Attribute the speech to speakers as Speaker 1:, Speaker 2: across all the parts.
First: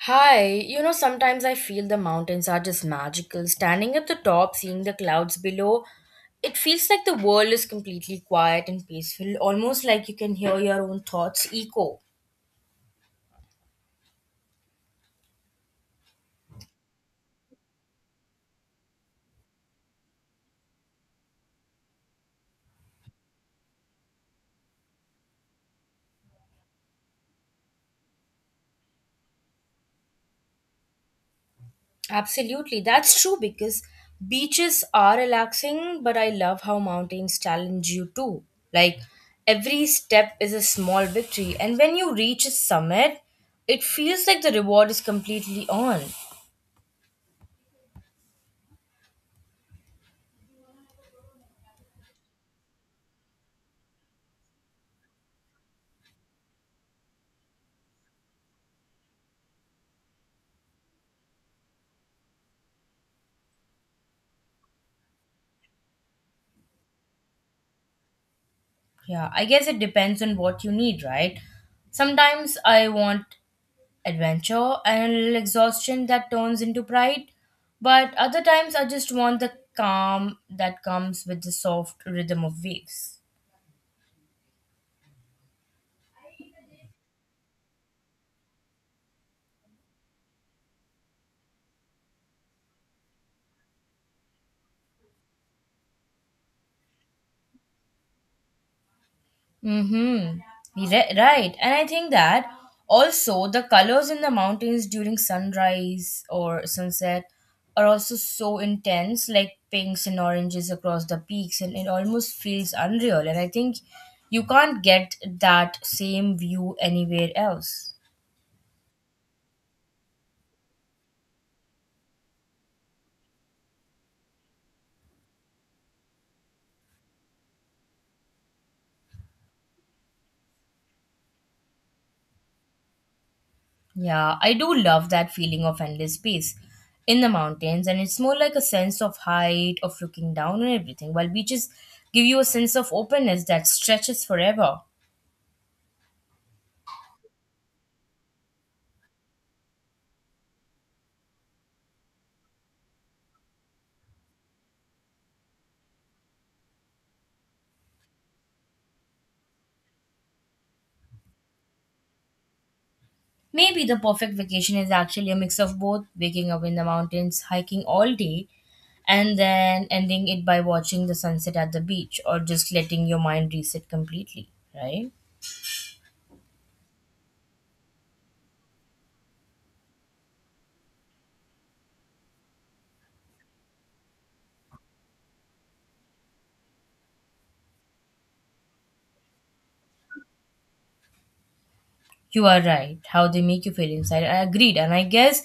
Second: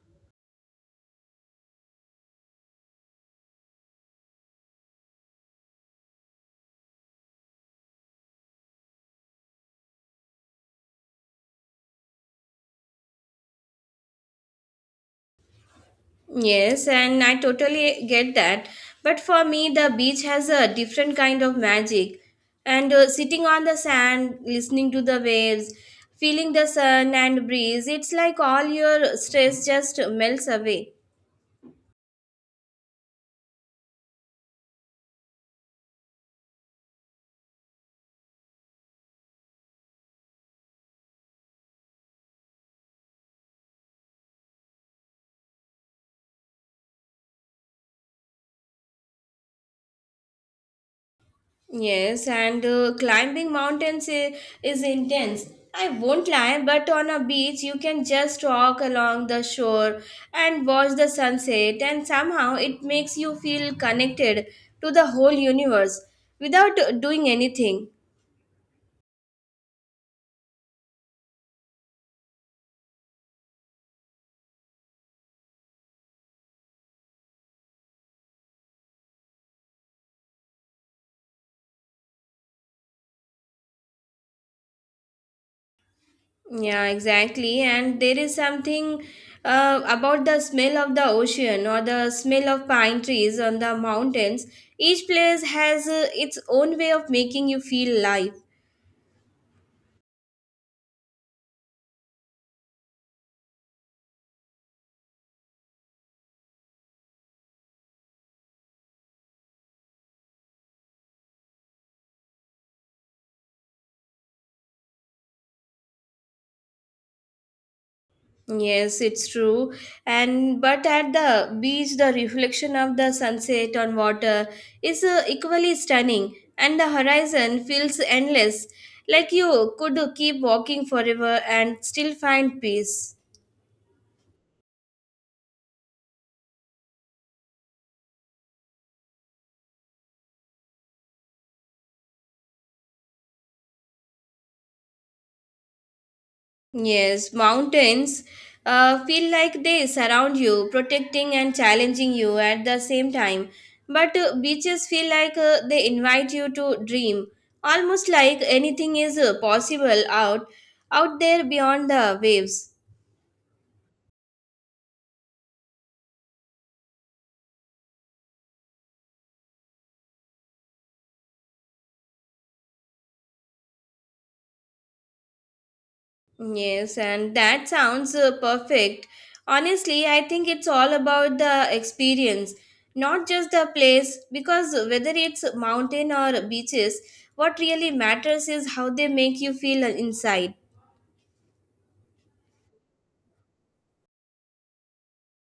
Speaker 1: Hi, you know, sometimes I feel the mountains are just magical. Standing at the top, seeing the clouds below, it feels like the world is completely quiet and peaceful, almost like you can hear your own thoughts echo.
Speaker 2: Yes, and I totally get that. But for me, the beach has a different kind of magic. And Sitting on the sand, listening to the waves, feeling the sun and breeze, it's like all your stress just melts away.
Speaker 1: Absolutely, that's true because beaches are relaxing, but I love how mountains challenge you too. Like every step is a small victory, and when you reach a summit, it feels like the reward is completely on.
Speaker 2: Yes, and Climbing mountains is intense. I won't lie, but on a beach, you can just walk along the shore and watch the sunset, and somehow it makes you feel connected to the whole universe without doing anything.
Speaker 1: Yeah, I guess it depends on what you need, right? Sometimes I want adventure and a little exhaustion that turns into pride, but other times I just want the calm that comes with the soft rhythm of waves.
Speaker 2: Yeah, exactly. And there is something about the smell of the ocean or the smell of pine trees on the mountains. Each place has its own way of making you feel alive.
Speaker 1: Mm-hmm. Right. And I think that also the colors in the mountains during sunrise or sunset are also so intense, like pinks and oranges across the peaks, and it almost feels unreal. And I think you can't get that same view anywhere else.
Speaker 2: Yes, it's true. And but at the beach, the reflection of the sunset on water is equally stunning, and the horizon feels endless, like you could keep walking forever and still find peace.
Speaker 1: Yeah, I do love that feeling of endless space in the mountains, and it's more like a sense of height, of looking down and everything, while beaches give you a sense of openness that stretches forever.
Speaker 2: Yes, mountains feel like they surround you, protecting and challenging you at the same time. But beaches feel like they invite you to dream, almost like anything is possible out there beyond the waves.
Speaker 1: Maybe the perfect vacation is actually a mix of both waking up in the mountains, hiking all day, and then ending it by watching the sunset at the beach or just letting your mind reset completely, right?
Speaker 2: Yes, and that sounds perfect. Honestly, I think it's all about the experience, not just the place, because whether it's mountain or beaches, what really matters is how they make you feel inside.
Speaker 1: You are right. How they make you feel inside. I agreed. And I guess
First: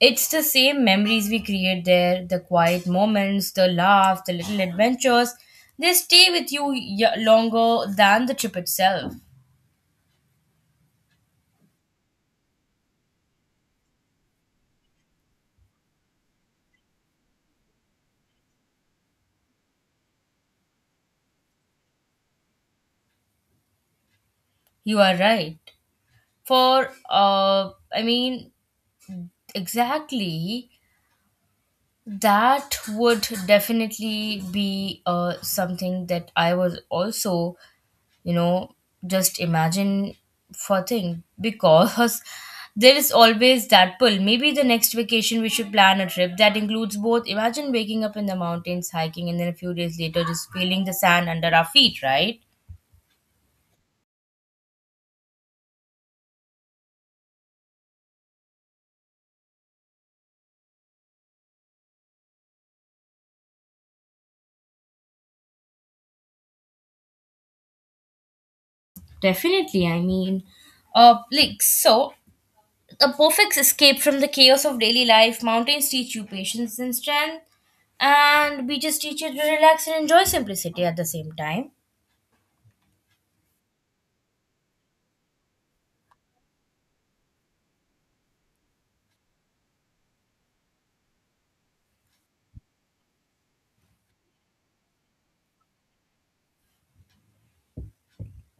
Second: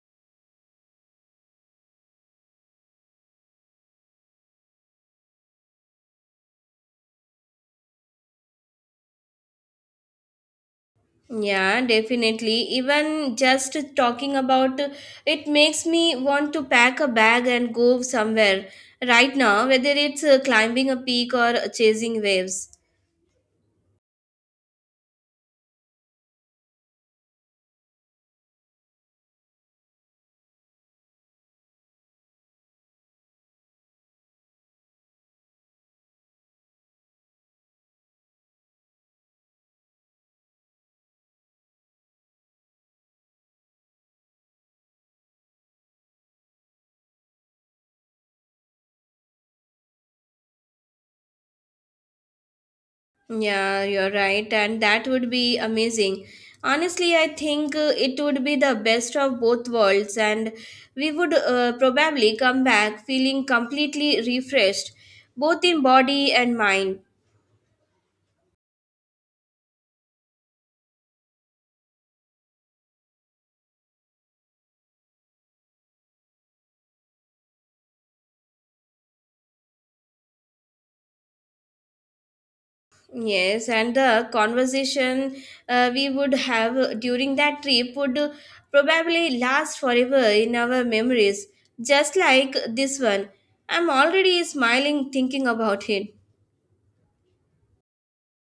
Speaker 1: it's the same memories we create there, the quiet moments, the laughs, the little adventures. They stay with you longer than the trip itself.
Speaker 2: Yeah, definitely. Even just talking about it makes me want to pack a bag and go somewhere right now, whether it's climbing a peak or chasing waves.
Speaker 1: You are right. For, uh, I mean, exactly. That would definitely be something that I was also, you know, just imagine for thing because there is always that pull. Maybe the next vacation we should plan a trip that includes both. Imagine waking up in the mountains, hiking, and then a few days later just feeling the sand under our feet, right?
Speaker 2: Yeah, you're right, and that would be amazing. Honestly, I think it would be the best of both worlds, and we would probably come back feeling completely refreshed, both in body and mind.
Speaker 1: Definitely. Uh, like so. A perfect escape from the chaos of daily life. Mountains teach you patience and strength, and beaches teach you to relax and enjoy simplicity at the same time.
Speaker 2: Yes, and the conversation we would have during that trip would probably last forever in our memories, just like this one. I'm already smiling thinking about it.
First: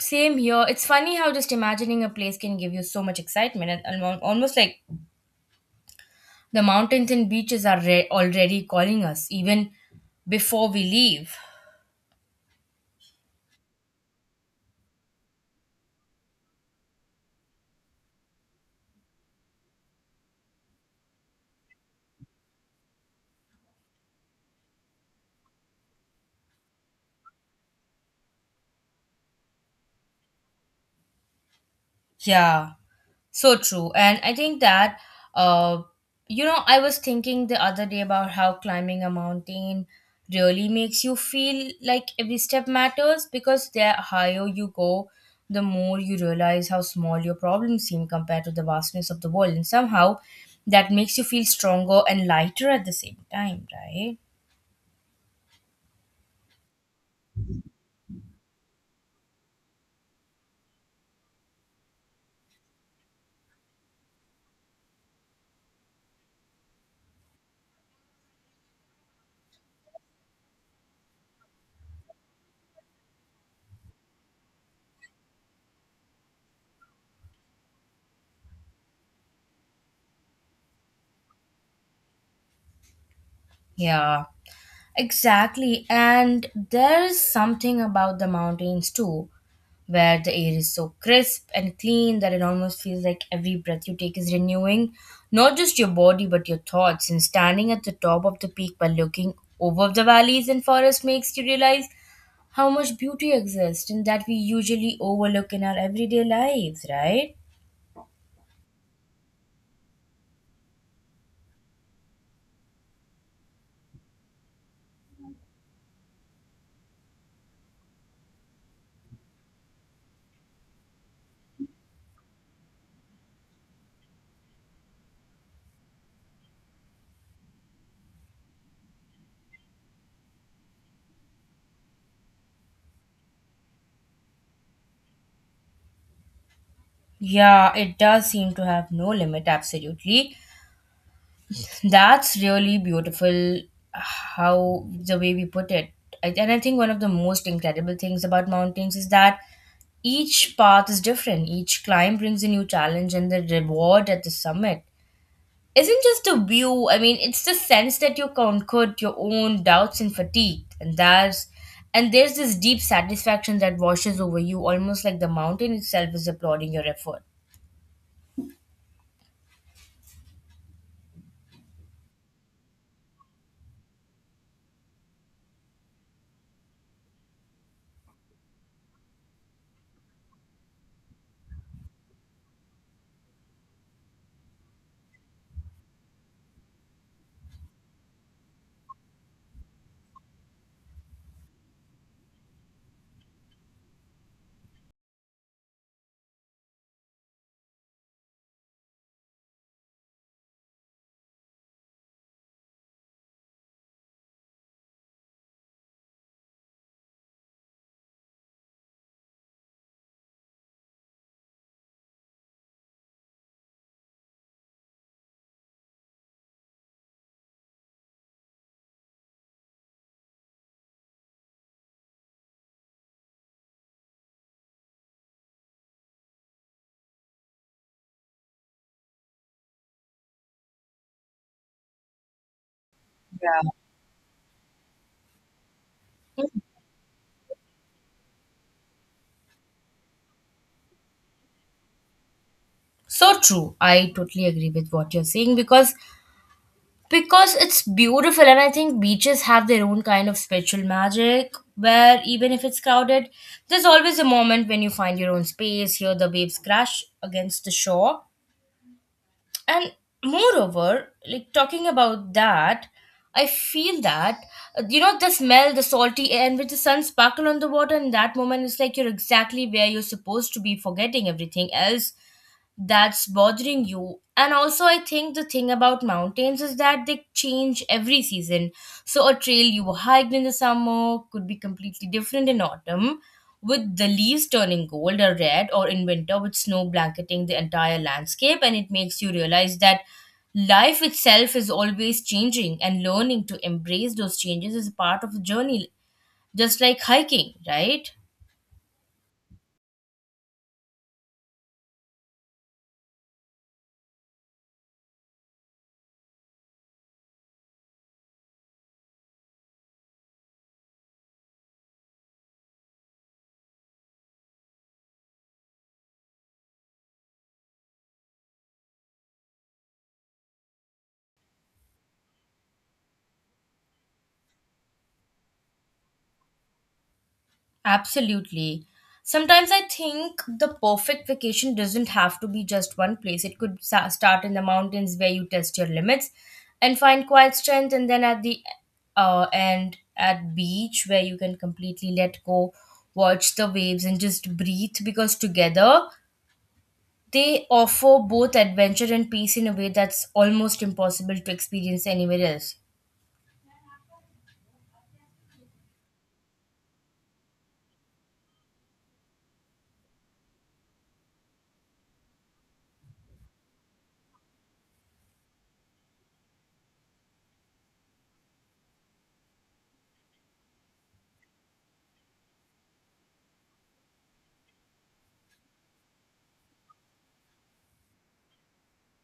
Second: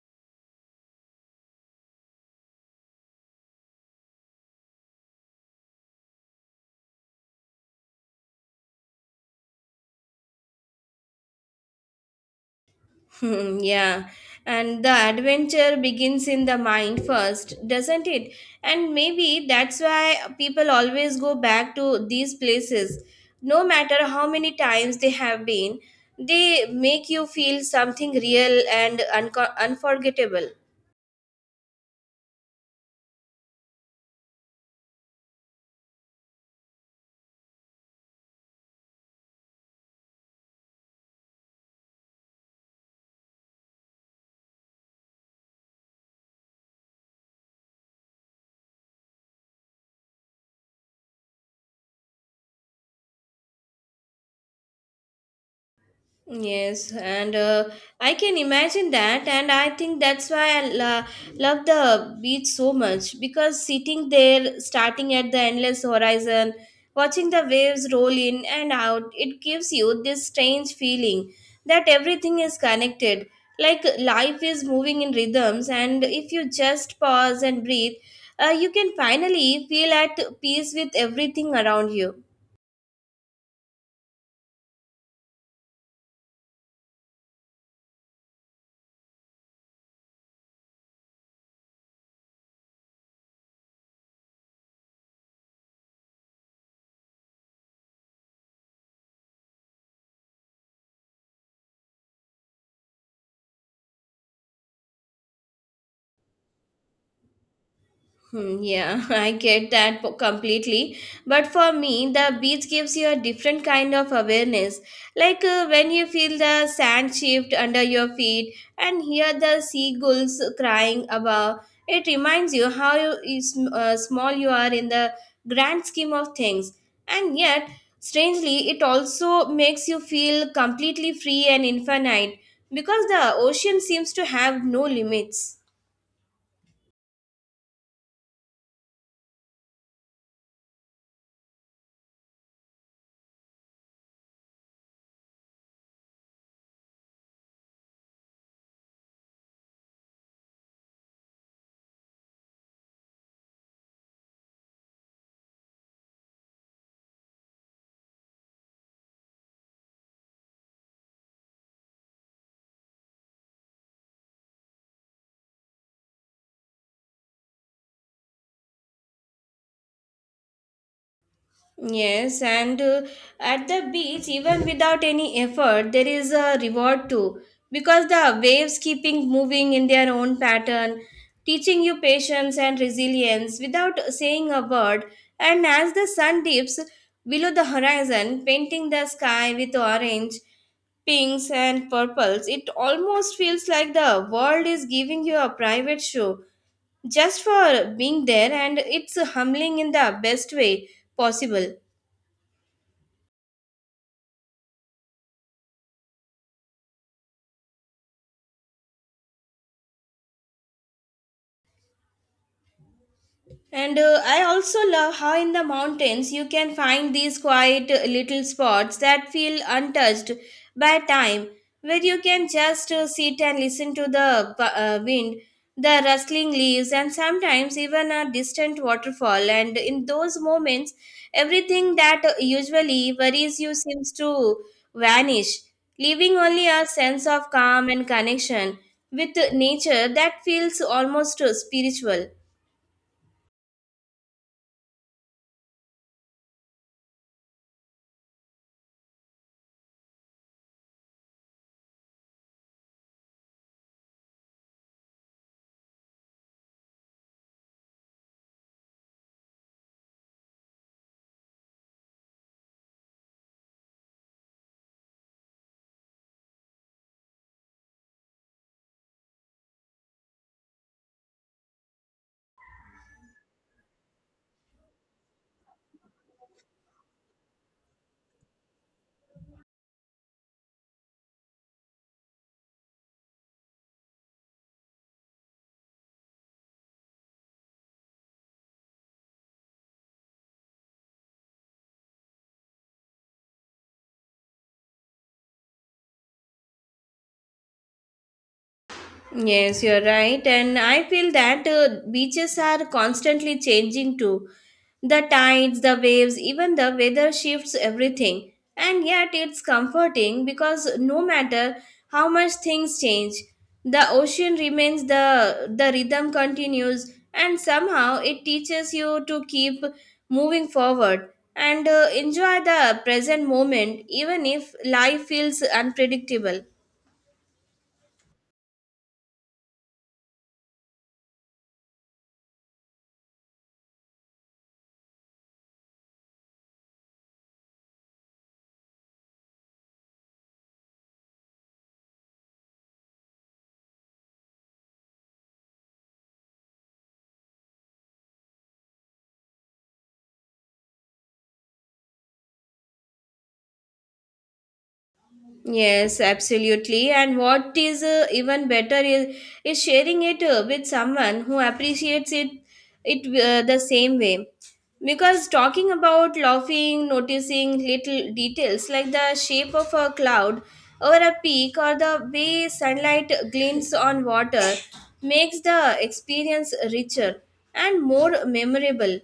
Speaker 1: Same here. It's funny how just imagining a place can give you so much excitement, and almost like the mountains and beaches are already calling us even before we leave.
Speaker 2: Hmm, yeah, and the adventure begins in the mind first, doesn't it? And maybe that's why people always go back to these places. No matter how many times they have been, they make you feel something real and unforgettable.
Speaker 1: Yeah, so true. And I think that, uh, I was thinking the other day about how climbing a mountain really makes you feel like every step matters, because the higher you go, the more you realize how small your problems seem compared to the vastness of the world. And somehow that makes you feel stronger and lighter at the same time, right?
Speaker 2: Yes, and I can imagine that, and I think that's why I love the beach so much because sitting there, starting at the endless horizon, watching the waves roll in and out, it gives you this strange feeling that everything is connected, like life is moving in rhythms, and if you just pause and breathe, you can finally feel at peace with everything around you.
Speaker 1: Yeah, exactly. And there is something about the mountains too, where the air is so crisp and clean that it almost feels like every breath you take is renewing not just your body but your thoughts. And standing at the top of the peak while looking over the valleys and forests makes you realize how much beauty exists and that we usually overlook in our everyday lives, right?
Speaker 2: Hmm, yeah, I get that completely. But for me, the beach gives you a different kind of awareness. Like when you feel the sand shift under your feet and hear the seagulls crying above, it reminds you how you small you are in the grand scheme of things. And yet, strangely, it also makes you feel completely free and infinite because the ocean seems to have no limits.
Speaker 1: Yeah, it does seem to have no limit, absolutely. That's really beautiful how the way we put it. And I think one of the most incredible things about mountains is that each path is different. Each climb brings a new challenge, and the reward at the summit isn't just a view. I mean, it's the sense that you conquered your own doubts and fatigue, and that's and there's this deep satisfaction that washes over you, almost like the mountain itself is applauding your effort.
Speaker 2: Yes, and at the beach, even without any effort, there is a reward too because the waves keeping moving in their own pattern, teaching you patience and resilience without saying a word. And as the sun dips below the horizon, painting the sky with orange, pinks, and purples, it almost feels like the world is giving you a private show just for being there, and it's humbling in the best way possible. And I also love how in the mountains you can find these quiet little spots that feel untouched by time, where you can just sit and listen to the wind, the rustling leaves, and sometimes even a distant waterfall. And in those moments, everything that usually worries you seems to vanish, leaving only a sense of calm and connection with nature that feels almost spiritual.
Speaker 1: So true. I totally agree with what you're saying, because it's beautiful. And I think beaches have their own kind of spiritual magic where even if it's crowded, there's always a moment when you find your own space, hear the waves crash against the shore. And moreover, like, talking about that, I feel that, the smell, the salty air, and with the sun sparkle on the water, in that moment it's like you're exactly where you're supposed to be, forgetting everything else that's bothering you. And also I think the thing about mountains is that they change every season, so a trail you hiked in the summer could be completely different in autumn, with the leaves turning gold or red, or in winter with snow blanketing the entire landscape. And it makes you realize that life itself is always changing, and learning to embrace those changes is a part of the journey, just like hiking, right?
Speaker 2: Yes, you're right. And I feel that beaches are constantly changing too. The tides, the waves, even the weather shifts everything. And yet it's comforting because no matter how much things change, the ocean remains the rhythm continues and somehow it teaches you to keep moving forward and enjoy the present moment even if life feels unpredictable.
Speaker 1: Absolutely. Sometimes I think the perfect vacation doesn't have to be just one place. It could start in the mountains where you test your limits and find quiet strength, and then at the end at beach where you can completely let go, watch the waves, and just breathe. Because together they offer both adventure and peace in a way that's almost impossible to experience anywhere else.
Speaker 2: Yes, absolutely. And what is even better is sharing it with someone who appreciates it the same way. Because talking about laughing, noticing little details like the shape of a cloud or a peak or the way sunlight glints on water makes the experience richer and more memorable.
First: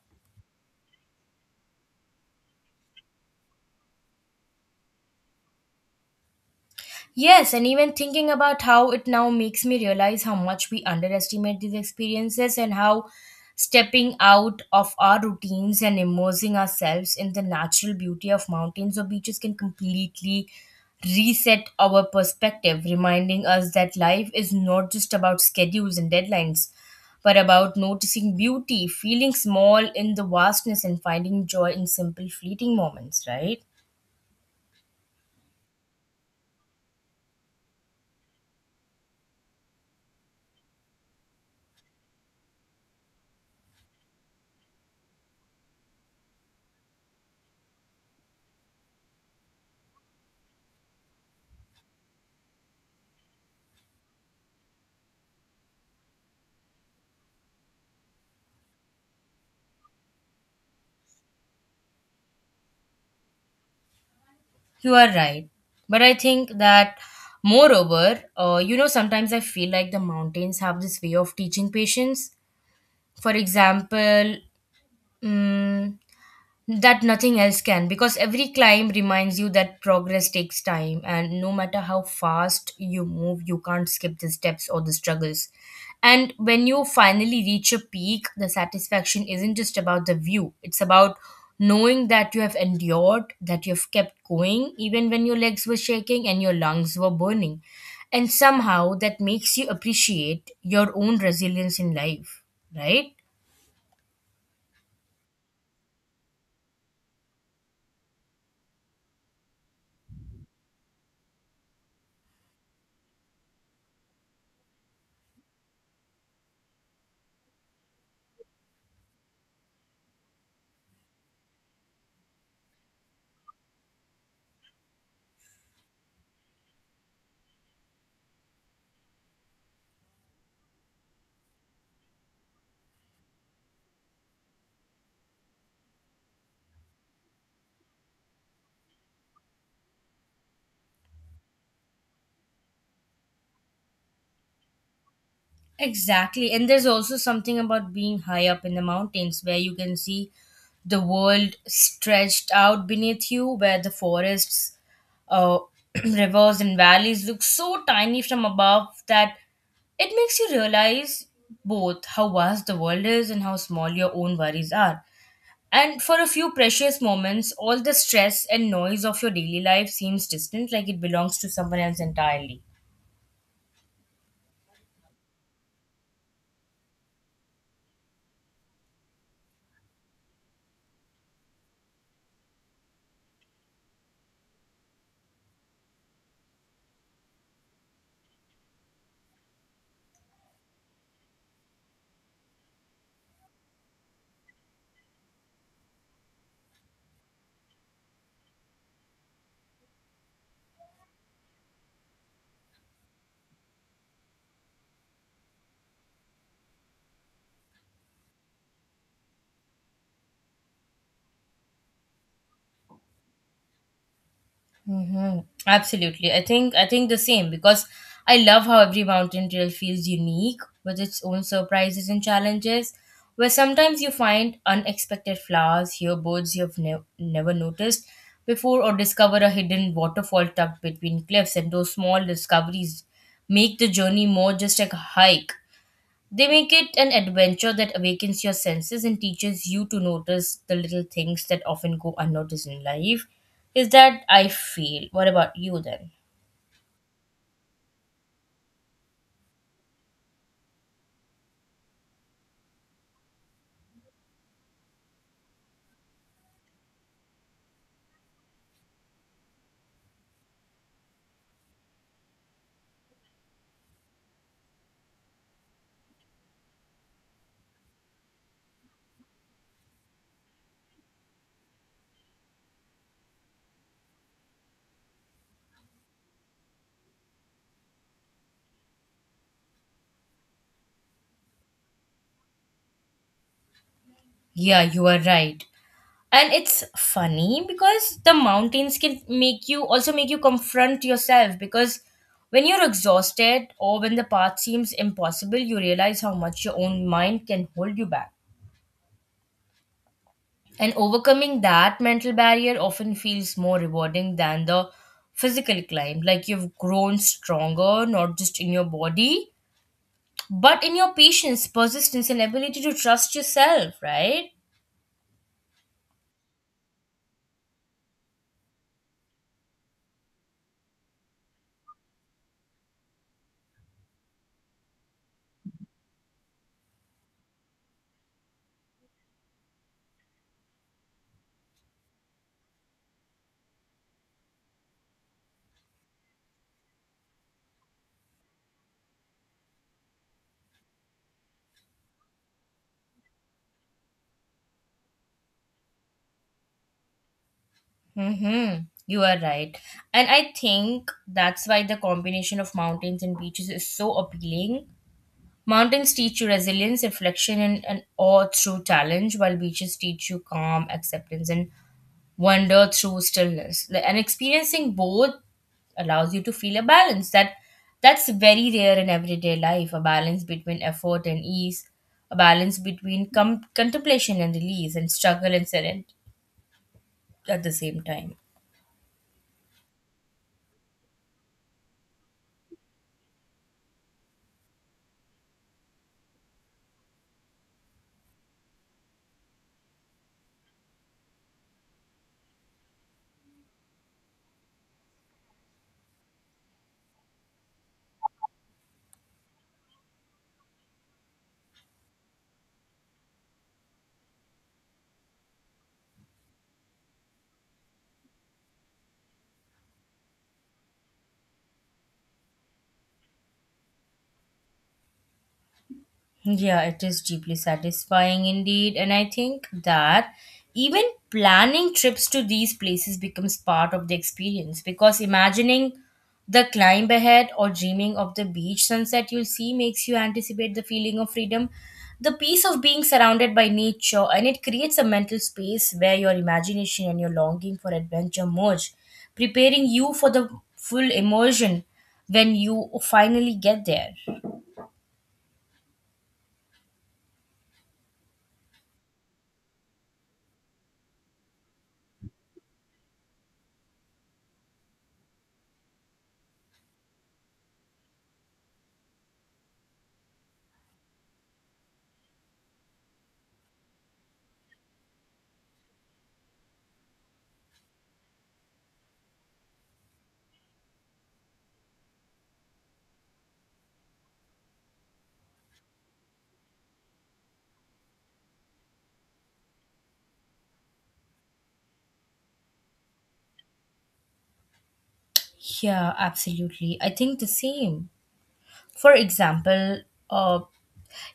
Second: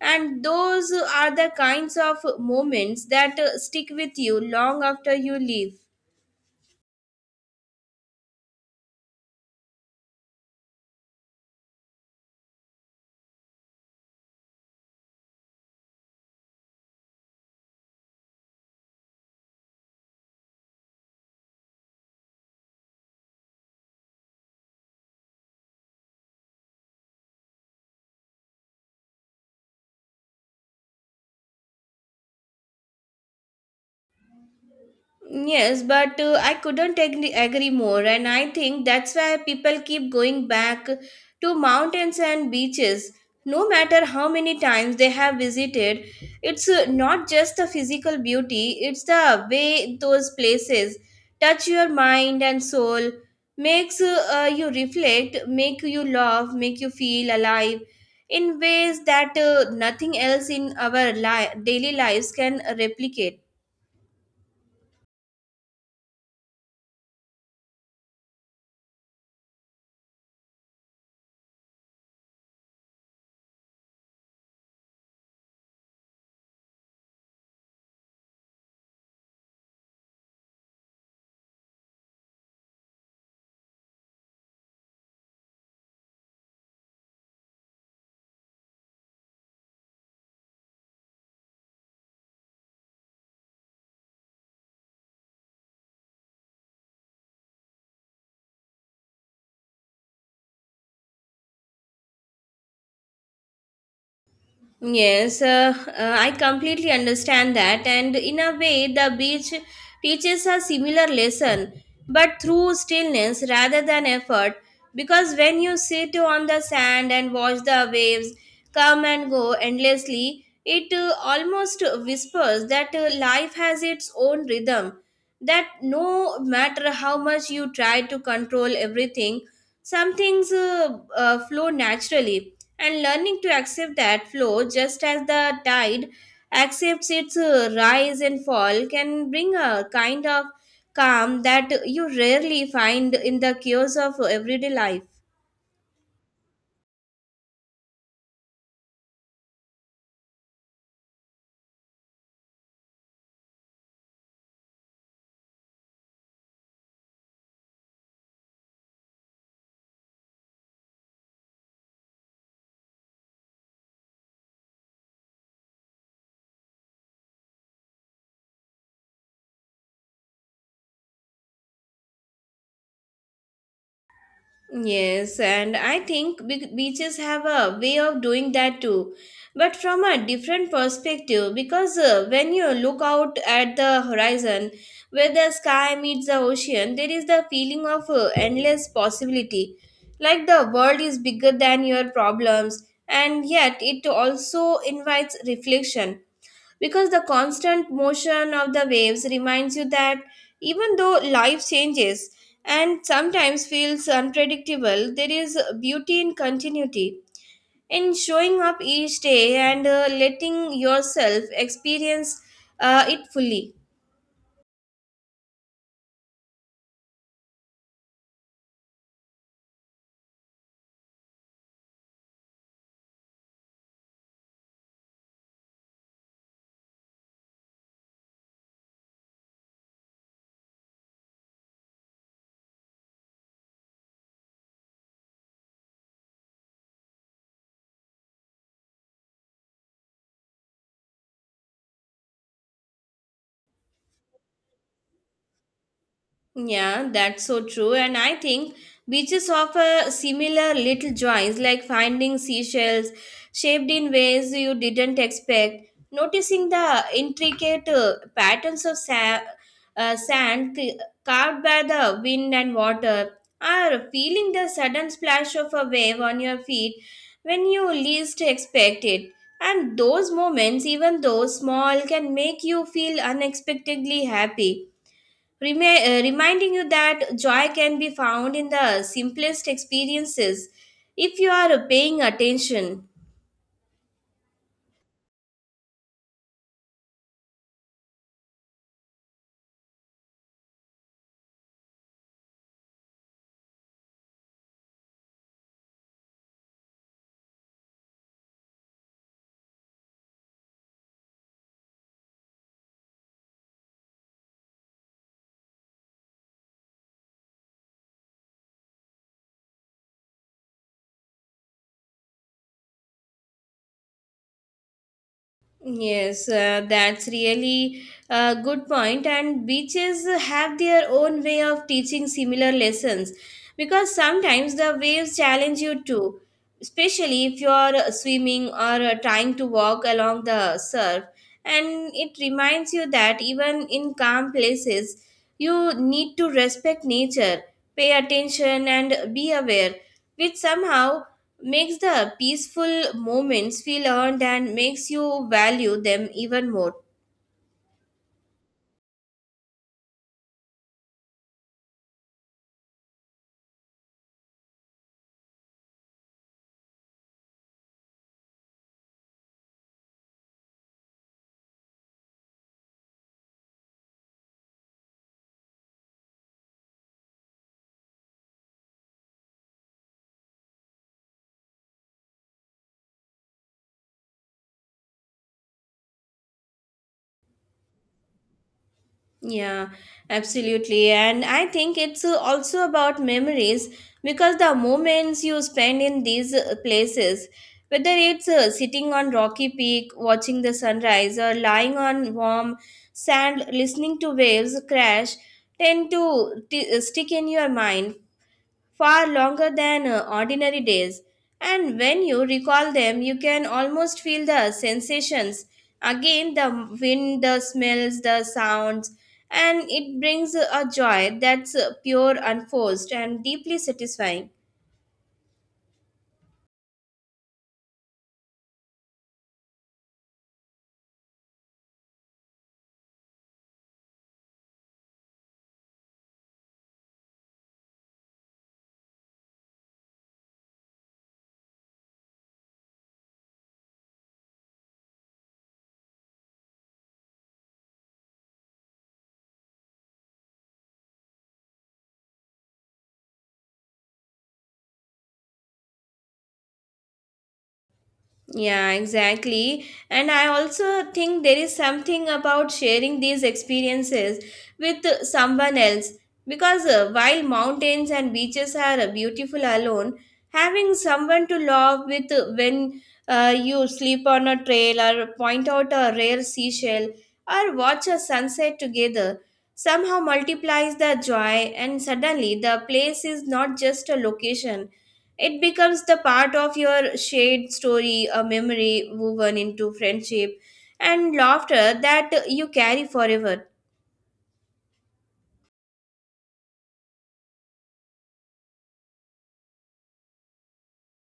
Speaker 2: And those are the kinds of moments that stick with you long after you leave.
Speaker 1: Yes, and even thinking about how it now makes me realize how much we underestimate these experiences, and how stepping out of our routines and immersing ourselves in the natural beauty of mountains or beaches can completely reset our perspective, reminding us that life is not just about schedules and deadlines, but about noticing beauty, feeling small in the vastness, and finding joy in simple, fleeting moments, right?
Speaker 2: Yes, but I couldn't agree more, and I think that's why people keep going back to mountains and beaches. No matter how many times they have visited, it's not just the physical beauty, it's the way those places touch your mind and soul, makes you reflect, make you laugh, make you feel alive in ways that nothing else in our daily lives can replicate.
Speaker 1: You are right. But I think that, moreover, sometimes I feel like the mountains have this way of teaching patience. For example, mm, that nothing else can, because every climb reminds you that progress takes time, and no matter how fast you move you can't skip the steps or the struggles. And when you finally reach a peak, the satisfaction isn't just about the view, it's about knowing that you have endured, that you've kept going even when your legs were shaking and your lungs were burning, and somehow that makes you appreciate your own resilience in life, right?
Speaker 2: Yes, I completely understand that, and in a way, the beach teaches a similar lesson, but through stillness rather than effort. Because when you sit on the sand and watch the waves come and go endlessly, it almost whispers that life has its own rhythm. That no matter how much you try to control everything, some things flow naturally and learning to accept that flow just as the tide accepts its rise and fall can bring a kind of calm that you rarely find in the chaos of everyday life.
Speaker 1: Exactly. And there's also something about being high up in the mountains where you can see the world stretched out beneath you, where the forests, uh, rivers, and valleys look so tiny from above that it makes you realize both how vast the world is and how small your own worries are. And for a few precious moments, all the stress and noise of your daily life seems distant, like it belongs to someone else entirely.
Speaker 2: Yes, and I think beaches have a way of doing that too, but from a different perspective. Because when you look out at the horizon where the sky meets the ocean, there is the feeling of endless possibility. Like the world is bigger than your problems, and yet it also invites reflection because the constant motion of the waves reminds you that even though life changes and sometimes feels unpredictable, there is beauty in continuity, in showing up each day and letting yourself experience it fully.
Speaker 1: Mm-hmm. Absolutely. I think the same, because I love how every mountain trail feels unique with its own surprises and challenges, where sometimes you find unexpected flowers, hear birds never noticed before, or discover a hidden waterfall tucked between cliffs, and those small discoveries make the journey more. Just like a hike, they make it an adventure that awakens your senses and teaches you to notice the little things that often go unnoticed in life. Is that I feel? What about you then?
Speaker 2: Yeah, that's so true. And I think beaches offer similar little joys like finding seashells shaped in ways you didn't expect, noticing the intricate patterns of sand carved by the wind and water, or feeling the sudden splash of a wave on your feet when you least expect it. And those moments, even though small, can make you feel unexpectedly happy, reminding you that joy can be found in the simplest experiences if you are paying attention.
Speaker 1: Yeah, you are right. And it's funny because the mountains can make you, also make you confront yourself, because when you're exhausted or when the path seems impossible, you realize how much your own mind can hold you back. And overcoming that mental barrier often feels more rewarding than the physical climb. Like, you've grown stronger, not just in your body, but in your patience, persistence, and ability to trust yourself, right?
Speaker 2: Yes, that's really a good point. And beaches have their own way of teaching similar lessons because sometimes the waves challenge you too, especially if you're swimming or trying to walk along the surf. And it reminds you that even in calm places, you need to respect nature, pay attention, and be aware, which somehow makes the peaceful moments feel earned and makes you value them even more.
Speaker 1: Mm-hmm. You are right. And I think that's why the combination of mountains and beaches is so appealing. Mountains teach you resilience, reflection, and awe through challenge, while beaches teach you calm, acceptance, and wonder through stillness. And experiencing both allows you to feel a balance that's very rare in everyday life, a balance between effort and ease, a balance between contemplation and release, and struggle and serenity at the same time.
Speaker 2: Yeah, absolutely. And I think it's also about memories because the moments you spend in these places, whether it's sitting on rocky peak watching the sunrise or lying on warm sand listening to waves crash, tend to stick in your mind far longer than ordinary days. And when you recall them, you can almost feel the sensations again the wind, the smells, the sounds, and it brings a joy that's pure, unforced, and deeply satisfying.
Speaker 1: Yeah, it is deeply satisfying indeed. And I think that even planning trips to these places becomes part of the experience, because imagining the climb ahead or dreaming of the beach sunset you'll see makes you anticipate the feeling of freedom, the peace of being surrounded by nature, and it creates a mental space where your imagination and your longing for adventure merge, preparing you for the full immersion when you finally get there.
Speaker 2: Yeah, exactly. And I also think there is something about sharing these experiences with someone else because while mountains and beaches are beautiful alone, having someone to laugh with when you sleep on a trail or point out a rare seashell or watch a sunset together somehow multiplies the joy and suddenly the place is not just a location it becomes the part of your shared story, a memory woven into friendship and laughter that you carry forever.
Speaker 1: Yeah, absolutely. I think the same. For example, uh,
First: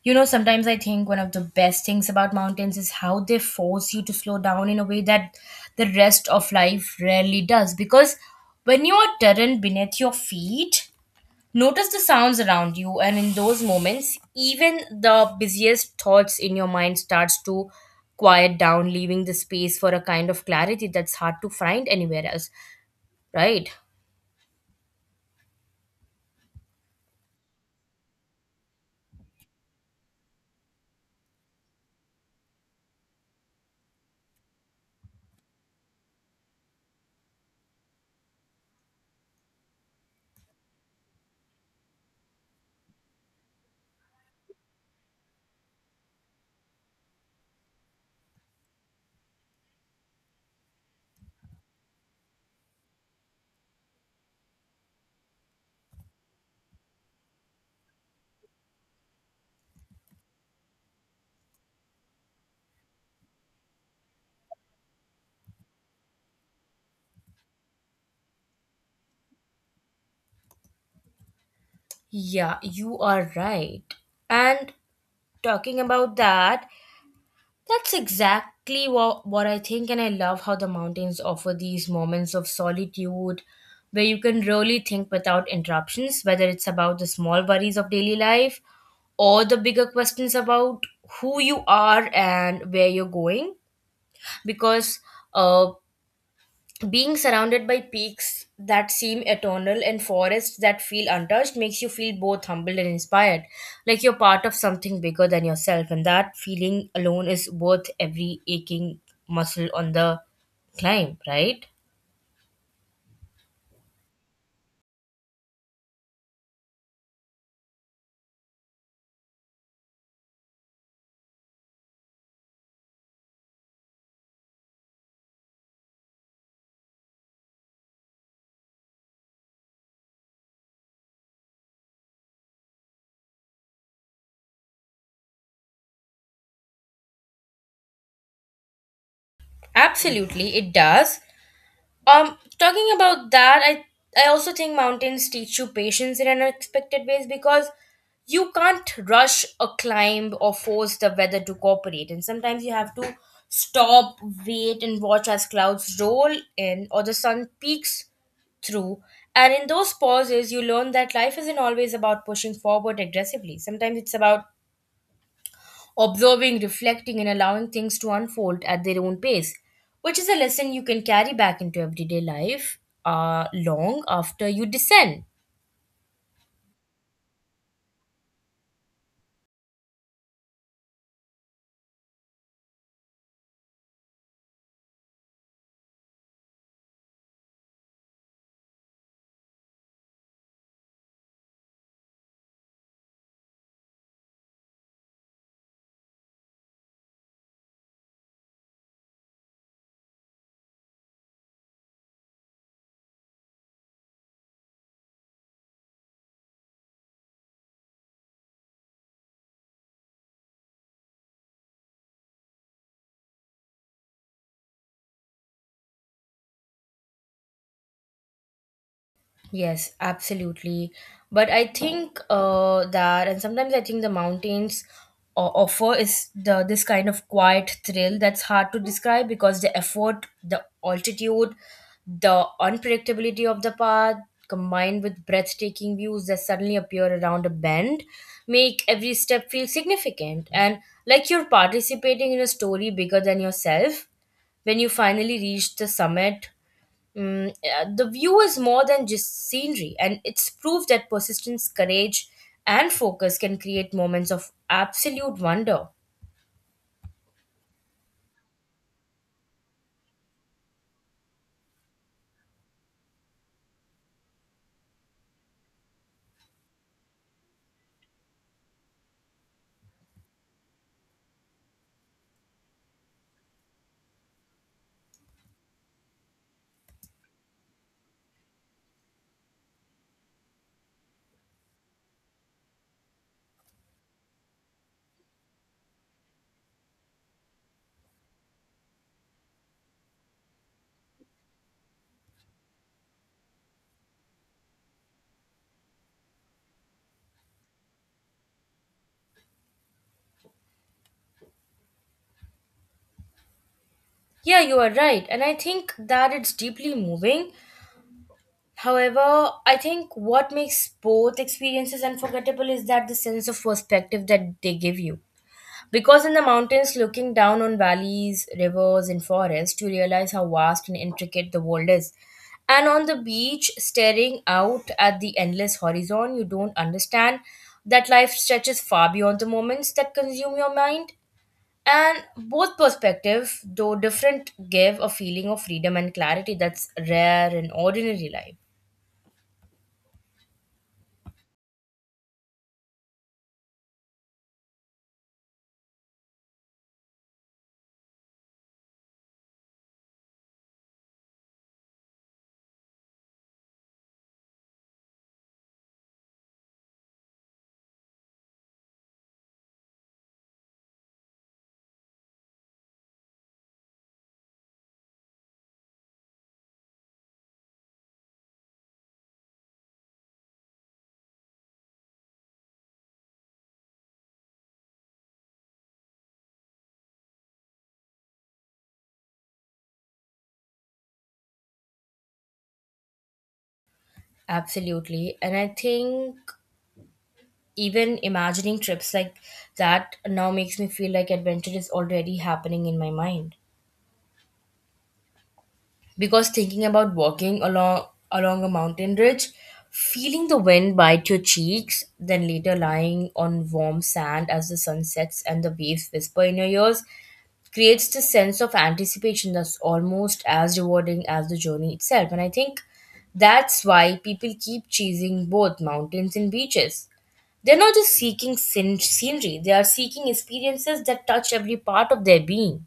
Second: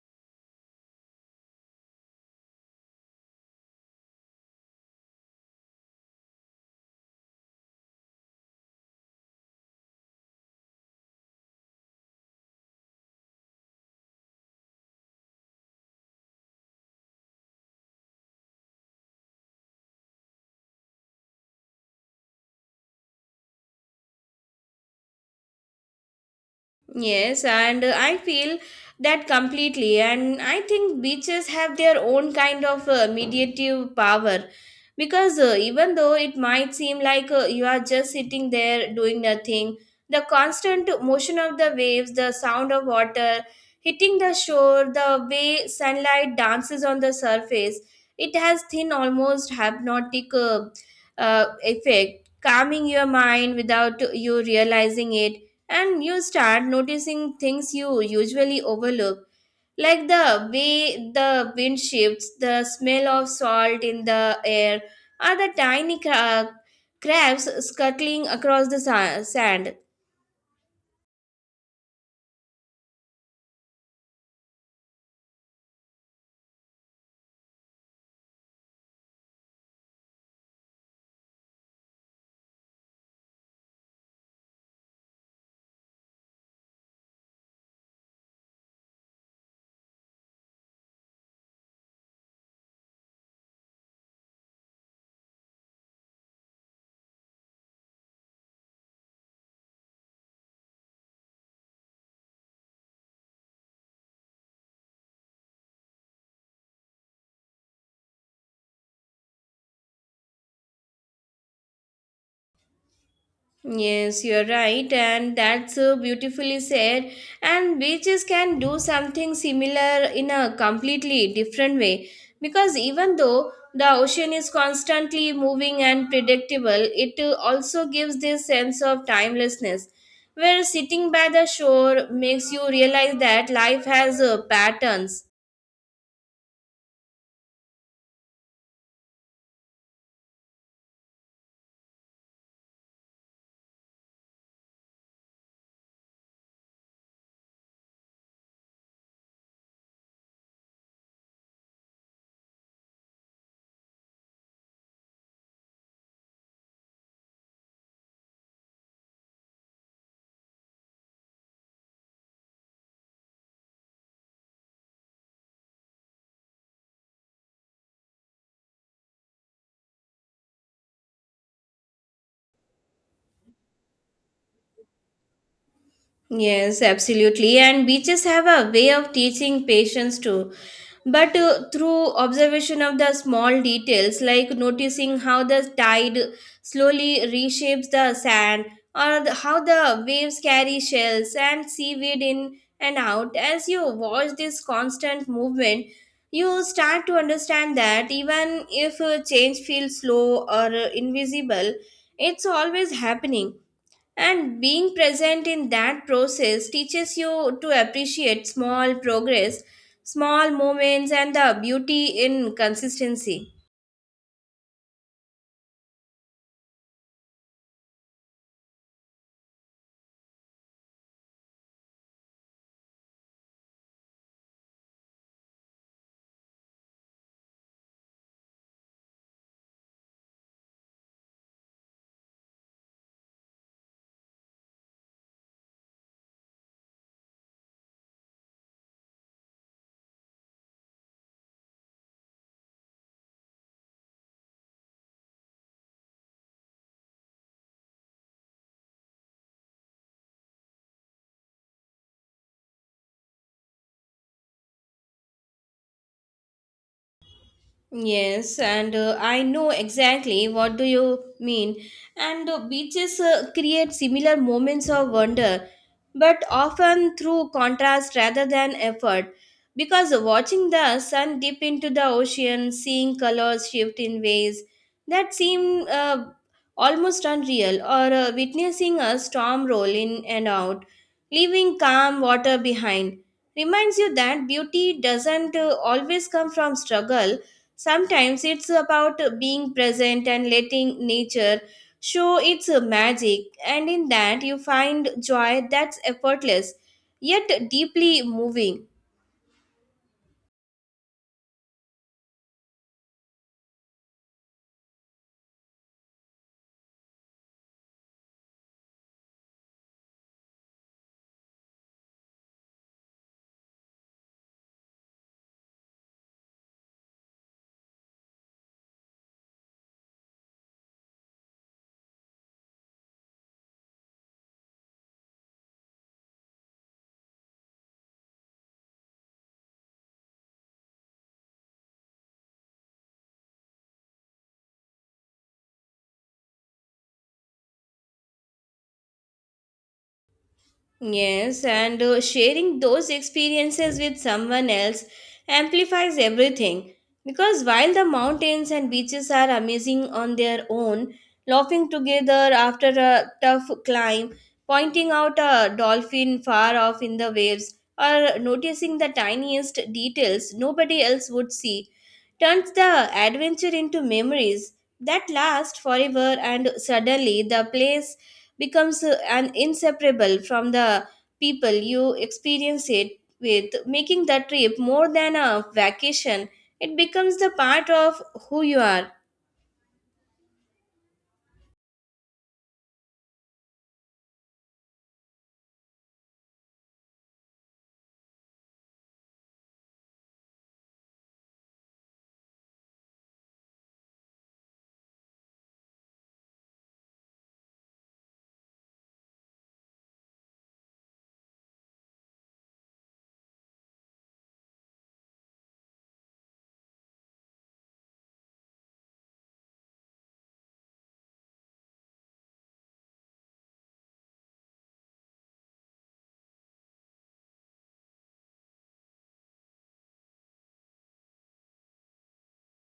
Speaker 1: sometimes I think one of the best things about mountains is how they force you to slow down in a way that the rest of life rarely does. Because when you are terrain beneath your feet, notice the sounds around you, and in those moments, even the busiest thoughts in your mind starts to quiet down, leaving the space for a kind of clarity that's hard to find anywhere else, right?
Speaker 2: Yes, and I feel that completely. And I think beaches have their own kind of mediative power because even though it might seem like you are just sitting there doing nothing, the constant motion of the waves, the sound of water hitting the shore, the way sunlight dances on the surface, it has thin, almost hypnotic effect, calming your mind without you realizing it and you start noticing things you usually overlook like the way the wind shifts the smell of salt in the air or the tiny crabs scuttling across the sand.
Speaker 1: Yeah, you are right. And talking about that, that's exactly what I think, and I love how the mountains offer these moments of solitude where you can really think without interruptions, whether it's about the small worries of daily life or the bigger questions about who you are and where you're going. Because uh, being surrounded by peaks that seem eternal and forests that feel untouched makes you feel both humbled and inspired, like you're part of something bigger than yourself, and that feeling alone is worth every aching muscle on the climb, right?
Speaker 2: Yes, you're right, and that's so beautifully said. And beaches can do something similar in a completely different way because even though the ocean is constantly moving and predictable, it also gives this sense of timelessness. Where sitting by the shore makes you realize that life has patterns.
Speaker 1: Absolutely, it does. Talking about that, I also think mountains teach you patience in unexpected ways because you can't rush a climb or force the weather to cooperate, and sometimes you have to stop, wait, and watch as clouds roll in or the sun peaks through. And in those pauses, you learn that life isn't always about pushing forward aggressively. Sometimes it's about observing, reflecting, and allowing things to unfold at their own pace, which is a lesson you can carry back into everyday life long after you descend.
Speaker 2: Yes, absolutely. And beaches have a way of teaching patience too. But through observation of the small details, like noticing how the tide slowly reshapes the sand, or how the waves carry shells and seaweed in and out. As you watch this constant movement, you start to understand that even if change feels slow or invisible, it's always happening, and being present in that process teaches you to appreciate small progress, small moments, and the beauty in consistency.
Speaker 1: Yes, absolutely. But I think and sometimes I think the mountains offer is the this kind of quiet thrill that's hard to describe because the effort, the altitude, the unpredictability of the path, combined with breathtaking views that suddenly appear around a bend, make every step feel significant and like you're participating in a story bigger than yourself. When you finally reach the summit, the view is more than just scenery, and it's proof that persistence, courage, and focus can create moments of absolute wonder.
Speaker 2: Yes, and I know exactly what do you mean. And beaches create similar moments of wonder, but often through contrast rather than effort. Because watching the sun dip into the ocean, seeing colors shift in ways that seem almost unreal, or witnessing a storm roll in and out, leaving calm water behind, reminds you that beauty doesn't always come from struggle. Sometimes it's about being present and letting nature show its magic, and in that you find joy that's effortless yet deeply moving.
Speaker 1: Yeah, you are right, and I think that it's deeply moving. However, I think what makes both experiences unforgettable is that the sense of perspective that they give you. Because in the mountains, looking down on valleys, rivers, and forests, you realize how vast and intricate the world is. And on the beach, staring out at the endless horizon, you don't understand that life stretches far beyond the moments that consume your mind. And both perspectives, though different, give a feeling of freedom and clarity that's rare in ordinary life.
Speaker 2: Yes, and sharing those experiences with someone else amplifies everything. Because while the mountains and beaches are amazing on their own, laughing together after a tough climb, pointing out a dolphin far off in the waves, or noticing the tiniest details nobody else would see, turns the adventure into memories that last forever, and suddenly the place becomes an inseparable from the people you experience it with, making the trip more than a vacation. It becomes the part of who you are.
Speaker 1: Absolutely. And I think even imagining trips like that now makes me feel like adventure is already happening in my mind because thinking about walking along a mountain ridge feeling the wind bite your cheeks then later lying on warm sand as the sun sets and the waves whisper in your ears creates the sense of anticipation that's almost as rewarding as the journey itself and I think that's why people keep chasing both mountains and beaches they're not just seeking scenery, they are seeking experiences that touch every part of their being.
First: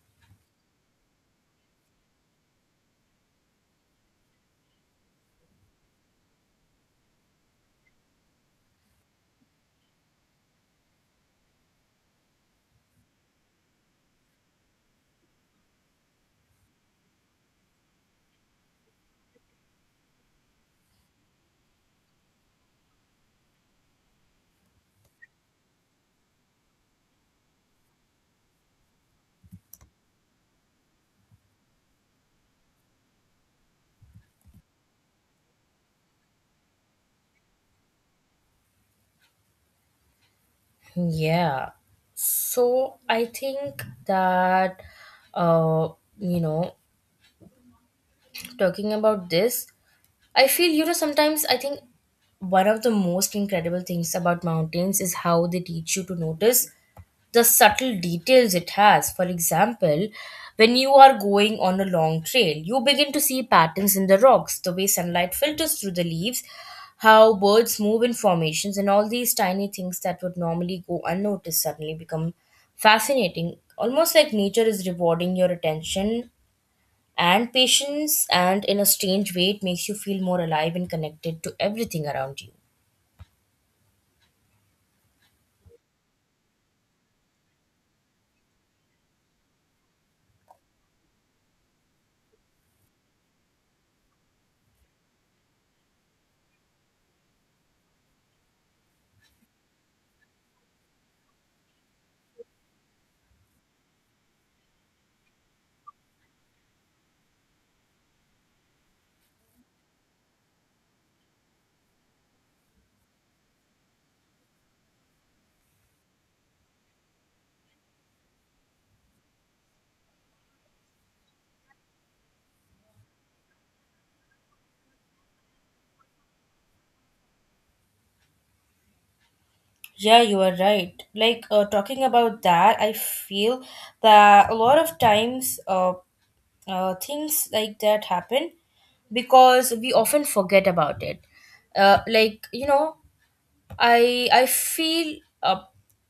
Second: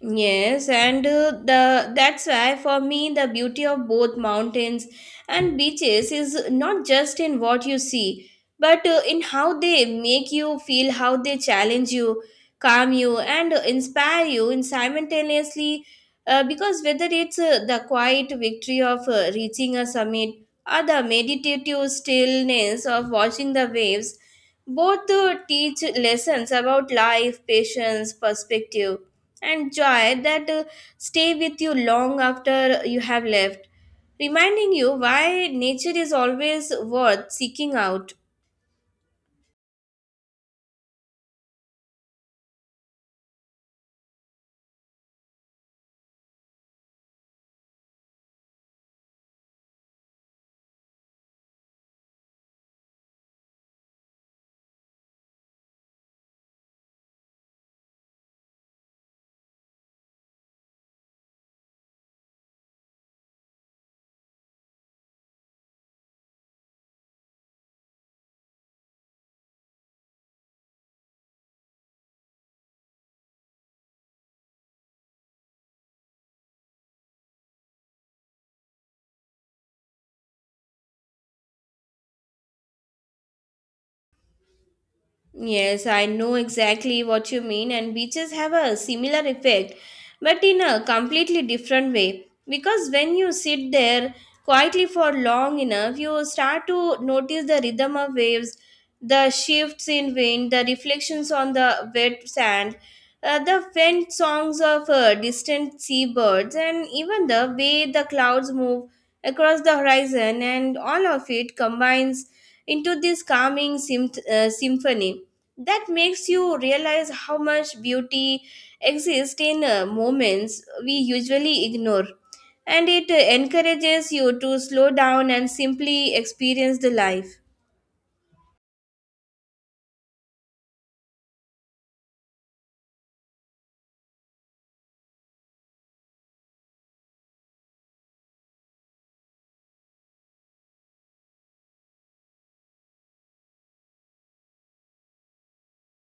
Speaker 2: Yes, and the that's why for me the beauty of both mountains and beaches is not just in what you see, but in how they make you feel, how they challenge you, calm you, and inspire you in simultaneously. Because whether it's the quiet victory of reaching a summit or the meditative stillness of watching the waves, both teach lessons about life, patience, perspective and joy that stay with you long after you have left, reminding you why nature is always worth seeking out.
Speaker 1: Yeah. So I think uh, you know, talking about this, I feel, you know, sometimes I think one of the most incredible things about mountains is how they teach you to notice the subtle details it has. For example, when you are going on a long trail, you begin to see patterns in the rocks, the way sunlight filters through the leaves, how birds move in formations, and all these tiny things that would normally go unnoticed suddenly become fascinating. Almost like nature is rewarding your attention and patience, and in a strange way, it makes you feel more alive and connected to everything around you.
Speaker 2: Yes, I know exactly what you mean, and beaches have a similar effect, but in a completely different way. Because when you sit there quietly for long enough, you start to notice the rhythm of waves, the shifts in wind, the reflections on the wet sand, the faint songs of distant seabirds, and even the way the clouds move across the horizon, and all of it combines into this calming symphony that makes you realize how much beauty exists in moments we usually ignore, and it encourages you to slow down and simply experience the life.
Speaker 1: Yeah, you are right. Like talking about that, I feel that a lot of times things like that happen because we often forget about it. Like you know, I feel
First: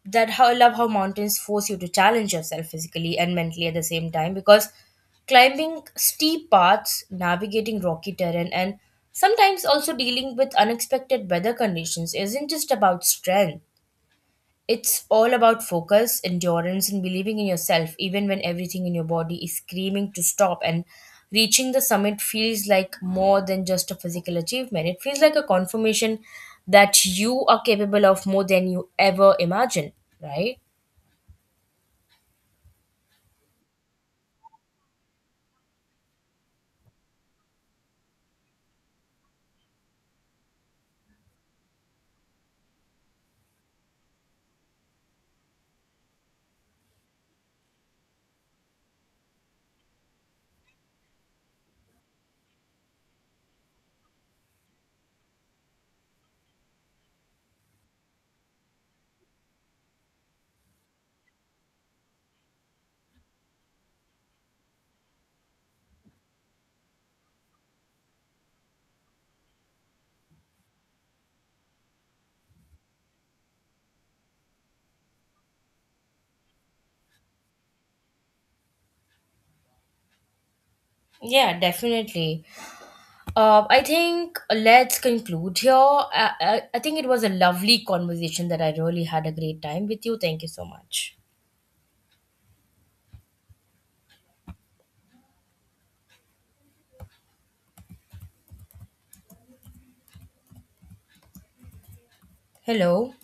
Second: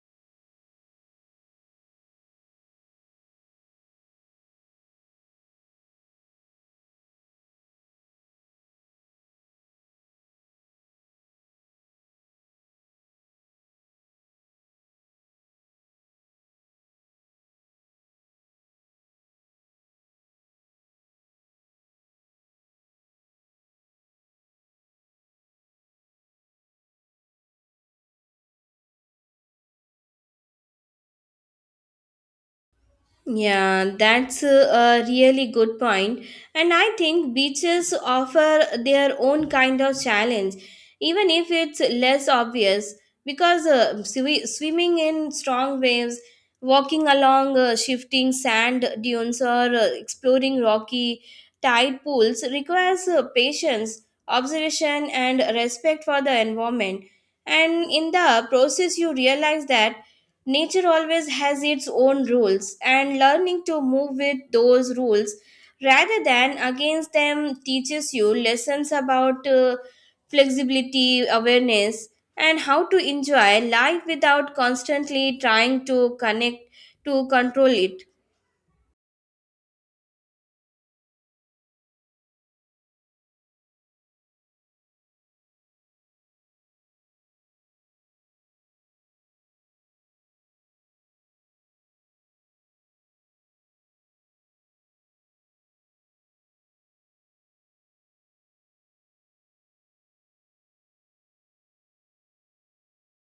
Speaker 1: that how I love how mountains force you to challenge yourself physically and mentally at the same time because climbing steep paths, navigating rocky terrain, and sometimes also dealing with unexpected weather conditions isn't just about strength, it's all about focus, endurance, and believing in yourself, even when everything in your body is screaming to stop. And reaching the summit feels like more than just a physical achievement, it feels like a confirmation that you are capable of more than you ever imagined, right?
Speaker 2: Yeah, that's a really good point. And I think beaches offer their own kind of challenge, even if it's less obvious, because swimming in strong waves, walking along shifting sand dunes, or exploring rocky tide pools requires patience, observation, and respect for the environment. And in the process, you realize that nature always has its own rules, and learning to move with those rules rather than against them teaches you lessons about flexibility, awareness, and how to enjoy life without constantly trying to connect to control it.
Speaker 1: Yeah, definitely. I think let's conclude here. I think it was a lovely conversation that I really had a great time with you. Thank you so much. Hello.